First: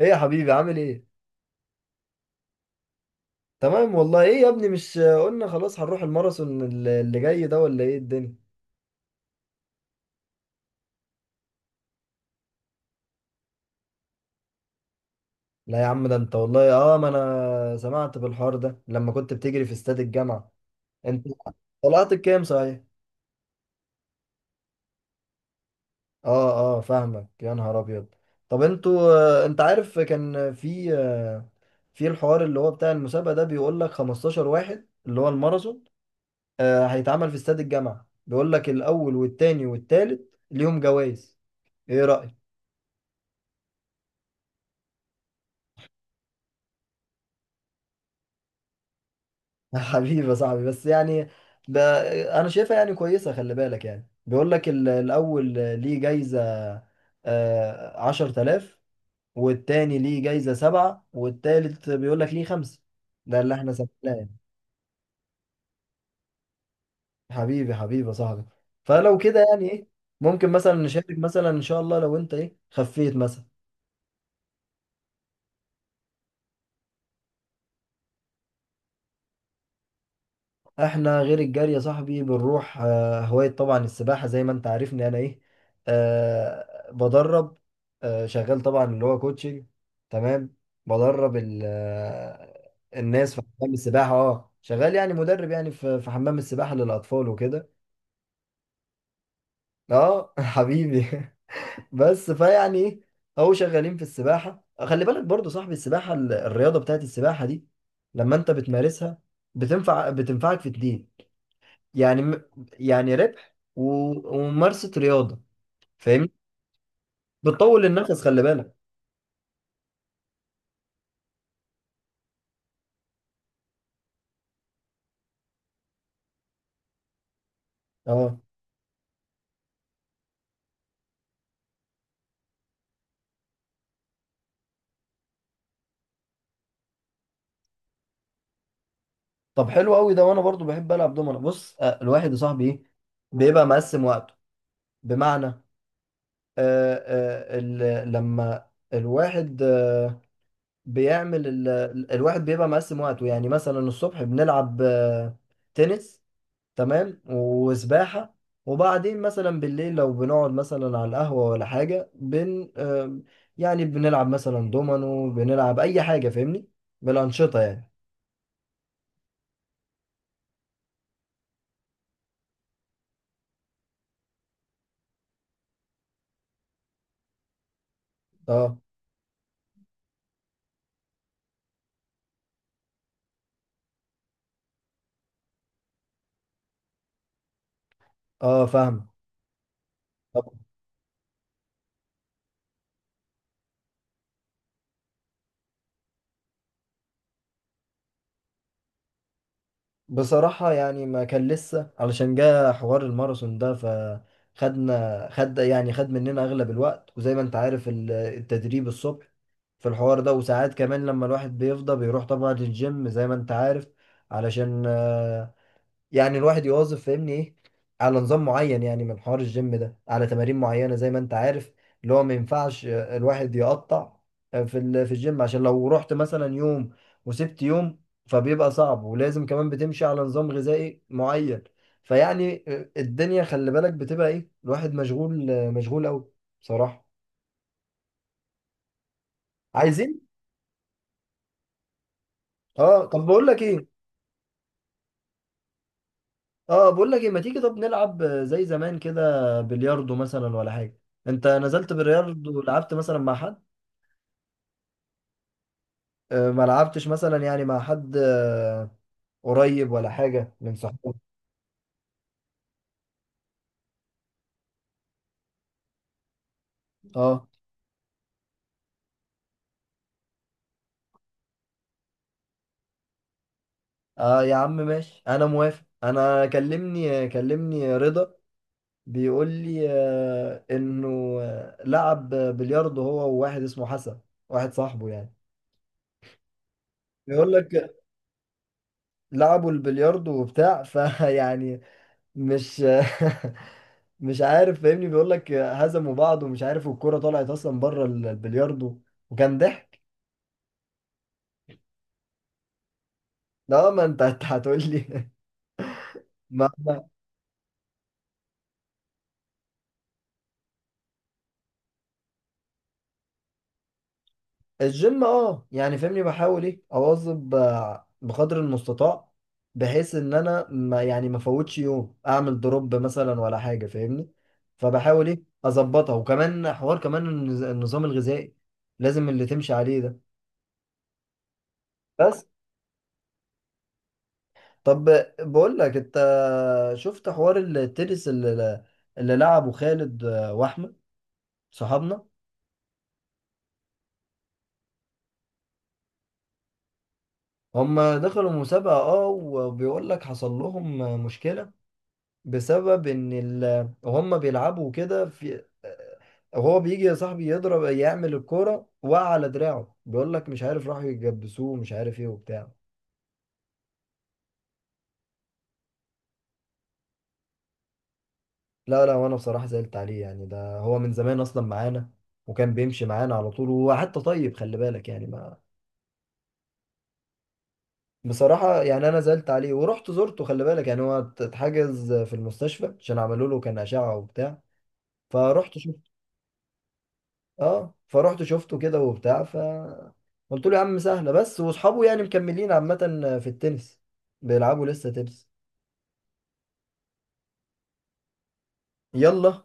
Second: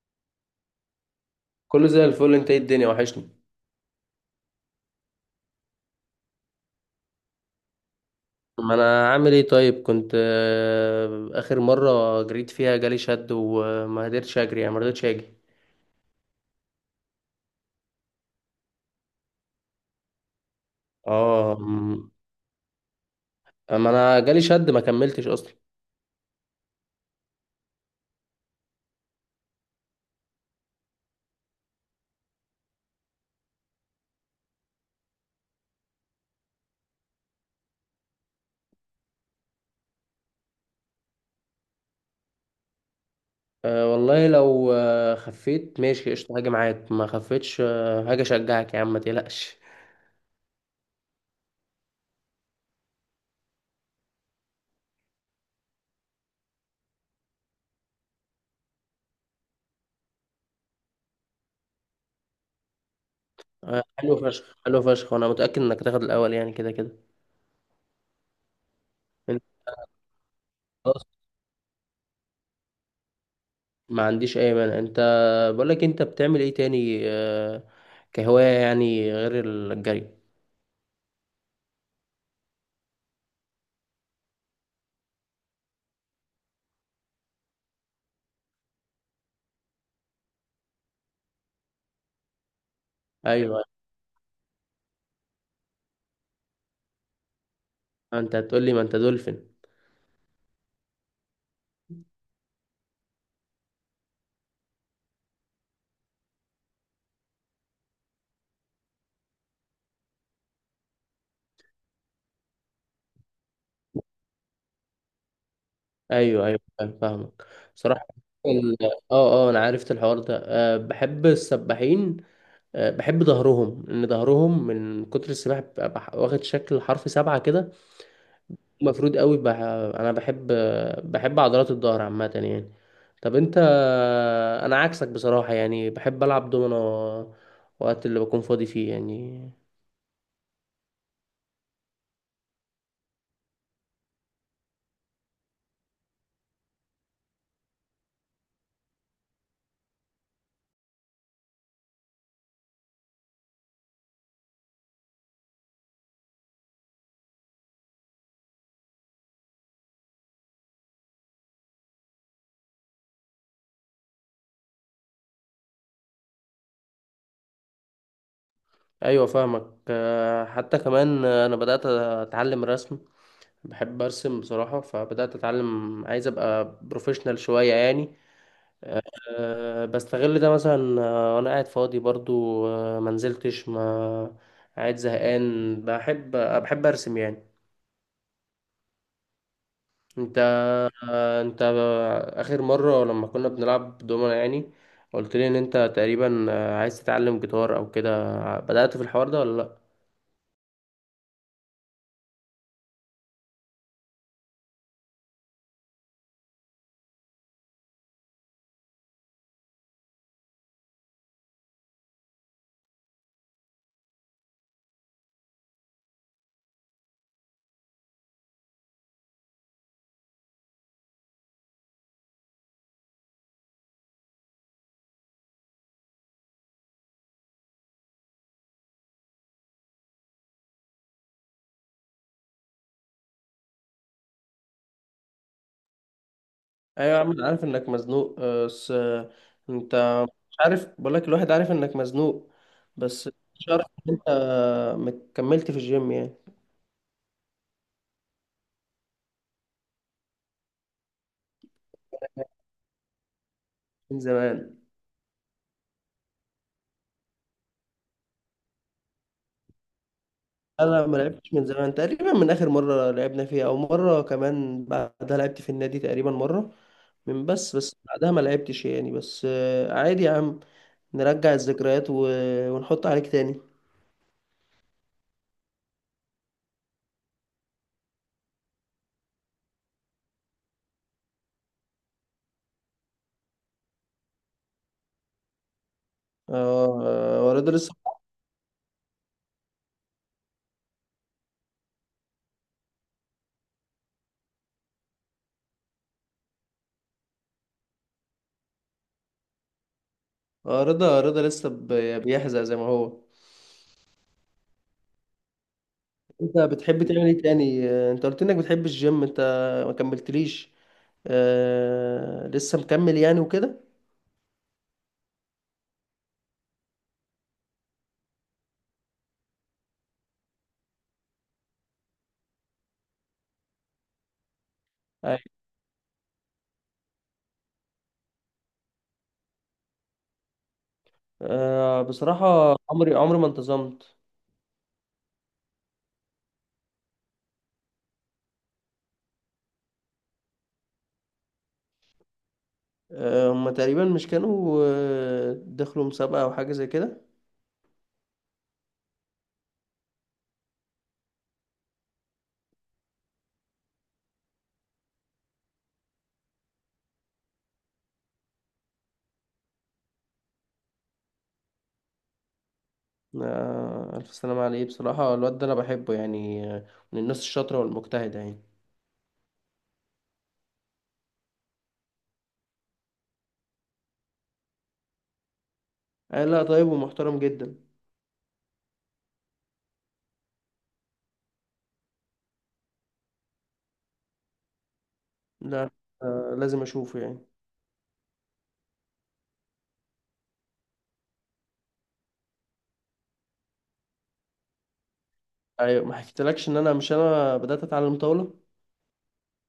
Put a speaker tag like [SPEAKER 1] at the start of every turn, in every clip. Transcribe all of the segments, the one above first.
[SPEAKER 1] ايه يا حبيبي، عامل ايه؟
[SPEAKER 2] كله زي الفل، انت؟ ايه الدنيا؟ وحشني.
[SPEAKER 1] تمام والله. ايه يا ابني، مش قلنا خلاص هنروح الماراثون اللي جاي ده، ولا ايه الدنيا؟
[SPEAKER 2] ما انا عامل ايه؟ طيب، كنت اخر مرة جريت فيها جالي شد وما قدرتش اجري، يعني ما رضيتش اجي.
[SPEAKER 1] لا يا عم، ده انت والله. اه، ما انا سمعت بالحوار ده لما كنت بتجري في استاد الجامعة. انت
[SPEAKER 2] اه،
[SPEAKER 1] طلعت الكام صحيح؟
[SPEAKER 2] اما انا جالي شد ما كملتش اصلا.
[SPEAKER 1] اه اه، فاهمك يا نهار ابيض. طب انتوا، انت عارف كان في، في الحوار اللي هو بتاع المسابقة ده، بيقول لك 15 واحد اللي هو الماراثون، هيتعمل في استاد الجامعة. بيقول لك الاول والتاني والتالت ليهم جوائز. ايه رأيك؟
[SPEAKER 2] أه والله، لو خفيت ماشي قشطة هاجي معاك، ما خفيتش هاجي اشجعك. يا عم ما تقلقش.
[SPEAKER 1] حبيبي يا صاحبي، بس يعني ب... انا شايفها يعني كويسه. خلي بالك، يعني بيقول لك الاول ليه جايزه 10,000، والتاني ليه جايزه سبعة، والتالت بيقول لك ليه خمسة. ده اللي احنا
[SPEAKER 2] أه
[SPEAKER 1] سمعناه.
[SPEAKER 2] حلو
[SPEAKER 1] يعني
[SPEAKER 2] فشخ، حلو فشخ. وانا متأكد انك هتاخد الاول يعني، كده كده.
[SPEAKER 1] حبيبي حبيبي يا صاحبي، فلو كده
[SPEAKER 2] انت؟
[SPEAKER 1] يعني ايه، ممكن مثلا
[SPEAKER 2] خلاص،
[SPEAKER 1] نشارك، مثلا ان شاء الله لو انت ايه، خفيت مثلا.
[SPEAKER 2] ما عنديش اي مانع. انت، بقول لك، انت بتعمل ايه تاني كهواية يعني، غير الجري؟
[SPEAKER 1] احنا غير الجري يا صاحبي بنروح هواية، طبعا السباحة، زي ما انت عارفني انا ايه. أه بدرب، أه شغال طبعا، اللي هو كوتشنج. تمام. بدرب الناس في
[SPEAKER 2] ايوه،
[SPEAKER 1] حمام السباحة. اه شغال، يعني مدرب يعني في حمام السباحة للأطفال وكده.
[SPEAKER 2] ما انت هتقول لي ما انت دولفين.
[SPEAKER 1] اه حبيبي بس فيعني ايه، اهو شغالين في السباحة. خلي بالك برضو صاحبي، السباحة، الرياضة بتاعت السباحة دي لما انت بتمارسها بتنفعك في اتنين. يعني يعني ربح وممارسة رياضة. فاهمني؟
[SPEAKER 2] ايوه، ايوه، فاهمك.
[SPEAKER 1] بتطول
[SPEAKER 2] صراحه،
[SPEAKER 1] النفس، خلي بالك.
[SPEAKER 2] ال- اه انا عرفت الحوار ده، بحب السباحين. بحب ظهرهم، لان ظهرهم من كتر السباحه بيبقى واخد شكل حرف سبعه كده.
[SPEAKER 1] اه،
[SPEAKER 2] مفروض قوي، انا بحب. بحب عضلات الظهر عامه يعني. طب انت؟ انا عكسك بصراحه يعني، بحب العب دومنا وقت اللي بكون فاضي فيه يعني.
[SPEAKER 1] طب حلو قوي ده. وانا برضو بحب العب دومنة. بص الواحد يا صاحبي ايه، بيبقى مقسم وقته. بمعنى لما الواحد بيعمل الواحد بيبقى مقسم وقته. يعني مثلا الصبح بنلعب تنس، تمام، وسباحة. وبعدين مثلا بالليل، لو بنقعد مثلا على القهوة ولا حاجة، بن آم، يعني بنلعب مثلا دومينو، بنلعب أي حاجة. فاهمني؟ بالأنشطة يعني.
[SPEAKER 2] ايوه فاهمك. حتى كمان، انا بدات اتعلم رسم. بحب ارسم بصراحه، فبدات اتعلم، عايز ابقى بروفيشنال شويه يعني.
[SPEAKER 1] اه
[SPEAKER 2] بستغل ده مثلا، وانا قاعد فاضي برضو. ما نزلتش، ما قاعد زهقان، بحب ارسم يعني.
[SPEAKER 1] اه فاهم.
[SPEAKER 2] انت
[SPEAKER 1] طب
[SPEAKER 2] انت اخر مره لما كنا بنلعب دومنا يعني، قلت لي ان انت تقريبا، عايز تتعلم جيتار او كده. بدات في الحوار ده ولا لا؟
[SPEAKER 1] بصراحة يعني ما كان لسه، علشان جه حوار الماراثون ده، فخدنا خد مننا أغلب الوقت. وزي ما أنت عارف التدريب الصبح في الحوار ده، وساعات كمان لما الواحد بيفضى بيروح طبعا للجيم، زي ما أنت عارف، علشان يعني الواحد يواظب، فاهمني ايه، على نظام معين. يعني من حوار الجيم ده، على تمارين معينة زي ما انت عارف، اللي هو ما ينفعش الواحد يقطع في الجيم. عشان لو رحت مثلا يوم وسبت يوم، فبيبقى صعب. ولازم كمان بتمشي على نظام غذائي معين. فيعني الدنيا خلي بالك بتبقى ايه، الواحد مشغول مشغول قوي بصراحة.
[SPEAKER 2] ايوه يا عم، انا عارف انك مزنوق، بس انت،
[SPEAKER 1] عايزين،
[SPEAKER 2] مش عارف، بقول لك، الواحد عارف انك مزنوق.
[SPEAKER 1] اه
[SPEAKER 2] بس
[SPEAKER 1] طب بقول لك
[SPEAKER 2] مش عارف
[SPEAKER 1] ايه،
[SPEAKER 2] ان انت مكملت في الجيم يعني.
[SPEAKER 1] اه بقول لك ايه، ما تيجي طب نلعب زي زمان كده، بلياردو مثلا ولا حاجه. انت نزلت بلياردو، لعبت مثلا مع حد
[SPEAKER 2] من زمان.
[SPEAKER 1] ما لعبتش مثلا يعني مع حد قريب ولا حاجه من
[SPEAKER 2] انا ما
[SPEAKER 1] صحابك؟
[SPEAKER 2] لعبتش من زمان، تقريبا من اخر مره لعبنا فيها، او مره كمان بعدها لعبت في النادي تقريبا مره.
[SPEAKER 1] اه
[SPEAKER 2] بس بعدها ما لعبتش يعني، بس عادي يا عم، نرجع الذكريات ونحط عليك تاني.
[SPEAKER 1] اه يا عم ماشي، انا موافق. انا كلمني رضا، بيقول لي انه لعب بلياردو هو وواحد اسمه حسن، واحد صاحبه يعني.
[SPEAKER 2] اه،
[SPEAKER 1] بيقول
[SPEAKER 2] رضا لسه؟
[SPEAKER 1] لك لعبوا البلياردو وبتاع فيعني مش مش عارف. فاهمني؟ بيقول لك هزموا بعض ومش عارف، والكرة طلعت اصلا بره البلياردو، وكان ضحك.
[SPEAKER 2] اه، رضا لسه بيحزق زي ما هو؟
[SPEAKER 1] لا ما انت أنت هتقول لي.
[SPEAKER 2] انت
[SPEAKER 1] ما
[SPEAKER 2] بتحب
[SPEAKER 1] ما-
[SPEAKER 2] تعمل ايه تاني؟ انت قلت انك بتحب الجيم. انت ما كملتليش؟ لسه مكمل يعني وكده؟
[SPEAKER 1] الجيم، اه يعني فاهمني، بحاول ايه اواظب بقدر المستطاع، بحيث ان انا ما يعني ما فوتش يوم اعمل دروب مثلا ولا حاجة. فاهمني؟ فبحاول
[SPEAKER 2] أيوة.
[SPEAKER 1] ايه اظبطها، وكمان حوار، كمان النظام الغذائي لازم اللي تمشي عليه ده. بس،
[SPEAKER 2] بصراحة عمري عمري ما انتظمت.
[SPEAKER 1] طب بقول لك انت، شفت حوار التنس اللي، اللي لعبه خالد واحمد صحابنا؟
[SPEAKER 2] هما تقريبا مش كانوا، دخلوا مسابقة أو حاجة زي كده؟
[SPEAKER 1] هم دخلوا مسابقة، اه، وبيقول لك حصل لهم مشكلة، بسبب ان هم بيلعبوا كده. في هو بيجي يا صاحبي يضرب يعمل الكورة، وقع على دراعه، بيقول لك مش عارف راحوا يجبسوه مش عارف ايه وبتاع.
[SPEAKER 2] ألف سلامة عليه. بصراحة الواد ده أنا بحبه يعني، من الناس الشاطرة والمجتهدة يعني.
[SPEAKER 1] لا لا، وانا بصراحة زعلت عليه. يعني ده هو من زمان اصلا معانا، وكان بيمشي معانا على طول، وهو حتى طيب، خلي بالك يعني.
[SPEAKER 2] آه، لا، طيب ومحترم جدا.
[SPEAKER 1] بصراحة يعني أنا زعلت عليه، ورحت زرته. خلي بالك يعني هو اتحجز في المستشفى، عشان عملوا له كان أشعة وبتاع. فرحت
[SPEAKER 2] لا،
[SPEAKER 1] شفت.
[SPEAKER 2] لازم أشوفه يعني.
[SPEAKER 1] اه فرحت شفته كده وبتاع، ف قلت له يا عم سهلة. بس وأصحابه يعني مكملين عامة في التنس، بيلعبوا لسه تنس.
[SPEAKER 2] أيوة، ما حكيتلكش إن أنا مش أنا بدأت أتعلم طاولة.
[SPEAKER 1] يلا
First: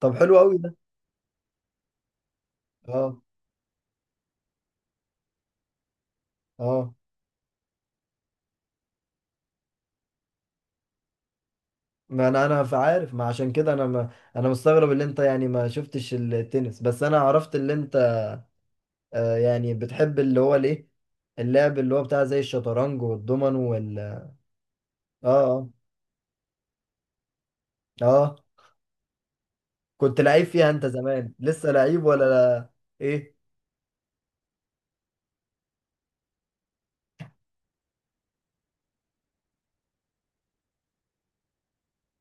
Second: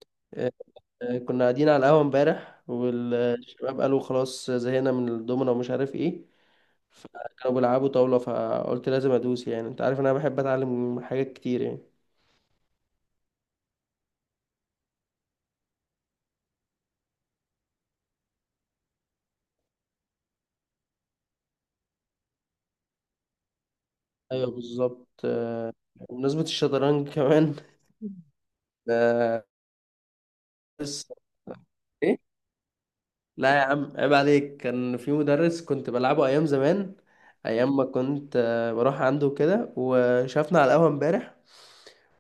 [SPEAKER 1] طب حلو قوي ده.
[SPEAKER 2] كنا قاعدين على القهوة امبارح،
[SPEAKER 1] اه
[SPEAKER 2] والشباب قالوا خلاص زهقنا من الدومينو ومش عارف ايه.
[SPEAKER 1] اه،
[SPEAKER 2] فكانوا بيلعبوا طاولة، فقلت لازم ادوس، يعني انت عارف ان انا بحب اتعلم حاجات كتير يعني.
[SPEAKER 1] ما انا عارف. ما عشان كده انا، ما انا مستغرب اللي انت يعني ما شفتش التنس، بس انا عرفت اللي انت آه، يعني بتحب اللي هو الايه، اللعب اللي هو بتاع زي الشطرنج والضمن.
[SPEAKER 2] ايوه بالظبط.
[SPEAKER 1] اه
[SPEAKER 2] بمناسبة الشطرنج كمان،
[SPEAKER 1] اه اه،
[SPEAKER 2] آه،
[SPEAKER 1] كنت لعيب فيها انت
[SPEAKER 2] بس
[SPEAKER 1] زمان، لسه لعيب
[SPEAKER 2] ايه.
[SPEAKER 1] ولا لا؟ ايه،
[SPEAKER 2] لا يا عم، عيب عليك، كان في مدرس كنت بلعبه ايام زمان، ايام ما كنت بروح عنده كده، وشافنا على القهوة امبارح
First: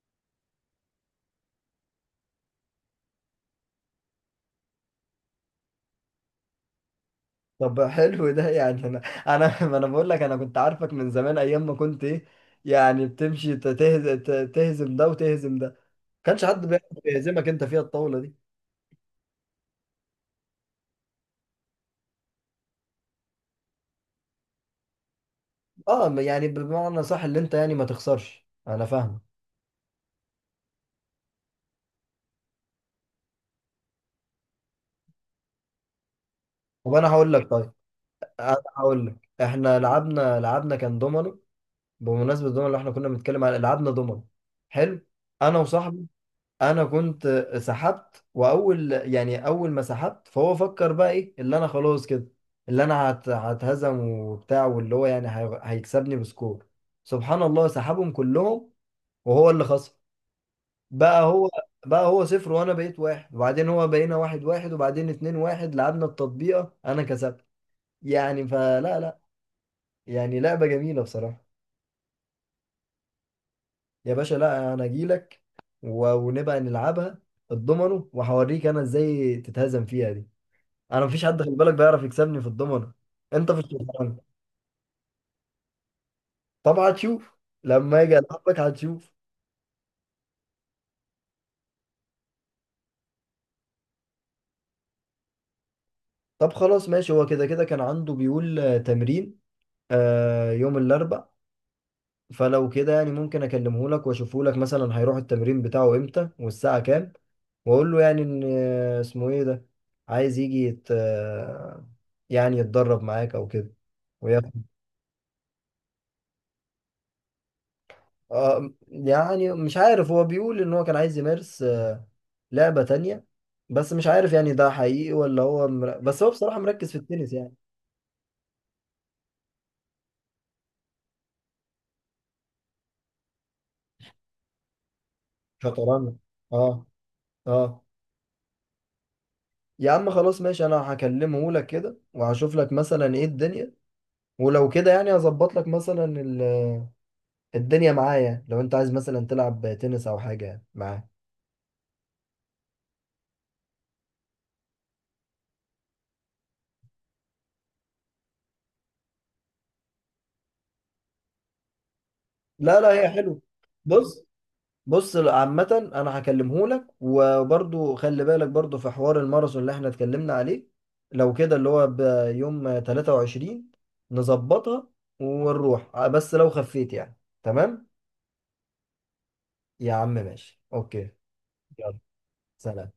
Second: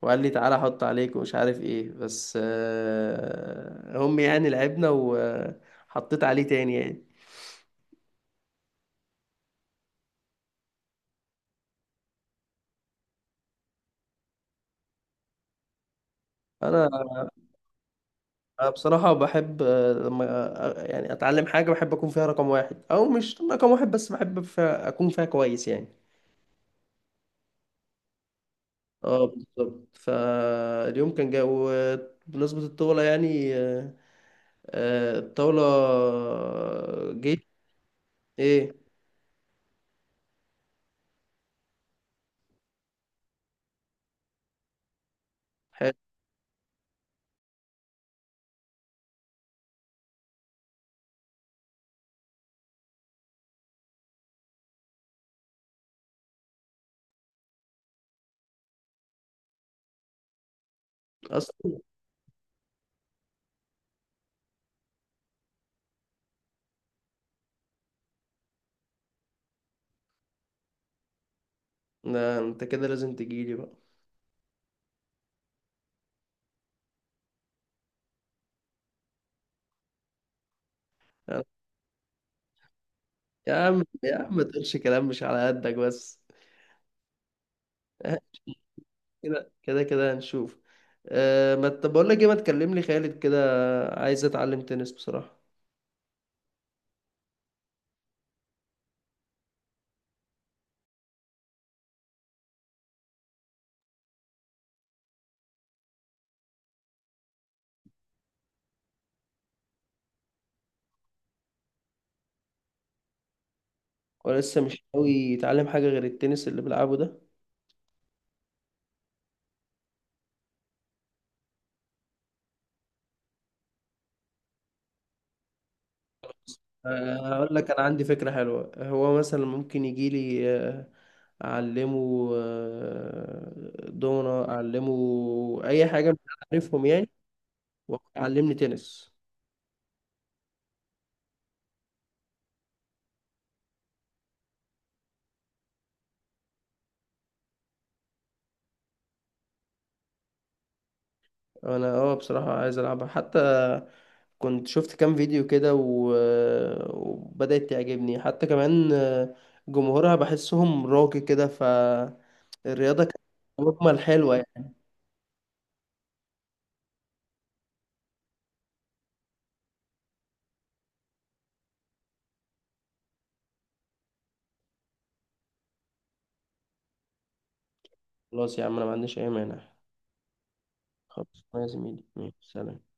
[SPEAKER 2] وقال لي تعالى احط عليك ومش عارف ايه، بس هم يعني، لعبنا وحطيت عليه تاني يعني.
[SPEAKER 1] طب حلو ده. يعني انا ما انا بقول لك، انا كنت عارفك من زمان، ايام ما كنت ايه، يعني بتمشي تهزم، تهزم ده وتهزم ده. ما كانش حد بيعرف
[SPEAKER 2] انا
[SPEAKER 1] يهزمك انت فيها الطاولة دي.
[SPEAKER 2] أنا بصراحة بحب، لما يعني اتعلم حاجة، بحب اكون فيها رقم واحد او مش رقم واحد، بس بحب فيها اكون فيها كويس يعني.
[SPEAKER 1] اه يعني بمعنى صح، اللي انت يعني ما تخسرش. انا فاهمك.
[SPEAKER 2] اه بالظبط. فاليوم كان جاي، وبمناسبة الطاولة يعني، الطاولة.
[SPEAKER 1] طب انا هقول
[SPEAKER 2] جيت
[SPEAKER 1] لك، طيب انا
[SPEAKER 2] ايه؟
[SPEAKER 1] هقول لك احنا لعبنا كان دومينو. بمناسبة الدومينو، اللي احنا كنا بنتكلم على، لعبنا دومينو حلو انا
[SPEAKER 2] حلو
[SPEAKER 1] وصاحبي. انا كنت سحبت، واول يعني اول ما سحبت فهو فكر بقى ايه، اللي انا خلاص كده، اللي انا هتهزم وبتاع، واللي هو يعني هيكسبني بسكور. سبحان الله، سحبهم كلهم وهو اللي خسر. بقى هو
[SPEAKER 2] اصلا.
[SPEAKER 1] بقى هو صفر، وانا بقيت واحد، وبعدين هو بقينا واحد واحد، وبعدين اتنين واحد لعبنا التطبيقة انا كسبت. يعني فلا لا، يعني لعبة جميلة بصراحة.
[SPEAKER 2] لا، انت كده لازم تجيلي بقى.
[SPEAKER 1] يا باشا لا، انا اجيلك ونبقى نلعبها الضمنه، وهوريك انا ازاي تتهزم فيها دي. انا مفيش حد خلي بالك بيعرف يكسبني في الضمنه، انت
[SPEAKER 2] يا
[SPEAKER 1] في
[SPEAKER 2] عم، يا
[SPEAKER 1] الشطرنج.
[SPEAKER 2] عم، ما تقولش كلام مش على قدك بس.
[SPEAKER 1] طب هتشوف لما اجي العبك، هتشوف.
[SPEAKER 2] كده كده كده هنشوف. ما ت- بقول لك ايه، ما تكلم لي خالد كده، عايز اتعلم تنس بصراحة.
[SPEAKER 1] طب خلاص ماشي، هو كده كده كان عنده بيقول تمرين آه يوم الاربع. فلو كده يعني ممكن اكلمه لك واشوفه لك مثلا هيروح التمرين بتاعه امتى والساعه كام، واقول له يعني ان اسمه ايه ده عايز يجي يت... آه، يعني يتدرب معاك او كده وياخد.
[SPEAKER 2] ولسه مش قوي يتعلم حاجة غير التنس اللي بلعبه ده؟
[SPEAKER 1] آه، يعني مش عارف، هو بيقول ان هو كان عايز يمارس لعبة تانية. بس مش عارف يعني ده حقيقي ولا هو بس هو بصراحة مركز في التنس
[SPEAKER 2] هقول
[SPEAKER 1] يعني.
[SPEAKER 2] لك، انا عندي فكرة حلوة. هو مثلا ممكن يجي لي اعلمه دومنا، اعلمه اي حاجه
[SPEAKER 1] شطرنج.
[SPEAKER 2] مش عارفهم
[SPEAKER 1] اه
[SPEAKER 2] يعني،
[SPEAKER 1] اه
[SPEAKER 2] وعلمني تنس.
[SPEAKER 1] يا عم خلاص ماشي، انا هكلمه لك كده وهشوف لك مثلا ايه الدنيا. ولو كده يعني هظبط لك مثلا الدنيا معايا، لو انت عايز مثلا تلعب تنس او حاجة معاه.
[SPEAKER 2] انا، بصراحه عايز العبها حتى، كنت شفت كام فيديو كده و... آه، وبدات تعجبني حتى كمان، جمهورها بحسهم راقي كده،
[SPEAKER 1] لا لا،
[SPEAKER 2] فالرياضه
[SPEAKER 1] هي
[SPEAKER 2] كانت
[SPEAKER 1] حلو.
[SPEAKER 2] مجمل
[SPEAKER 1] بص
[SPEAKER 2] حلوه يعني.
[SPEAKER 1] بص، عامة أنا هكلمه لك. وبرضو خلي بالك، برضو في حوار الماراثون اللي احنا اتكلمنا عليه، لو كده اللي هو بيوم 23 نظبطها ونروح. بس لو خفيت يعني. تمام.
[SPEAKER 2] خلاص يا عم، انا ما عنديش اي مانع.
[SPEAKER 1] يا عم ماشي، أوكي.
[SPEAKER 2] خلاص يا
[SPEAKER 1] يلا
[SPEAKER 2] زميلي، ماشي، سلام.
[SPEAKER 1] سلام.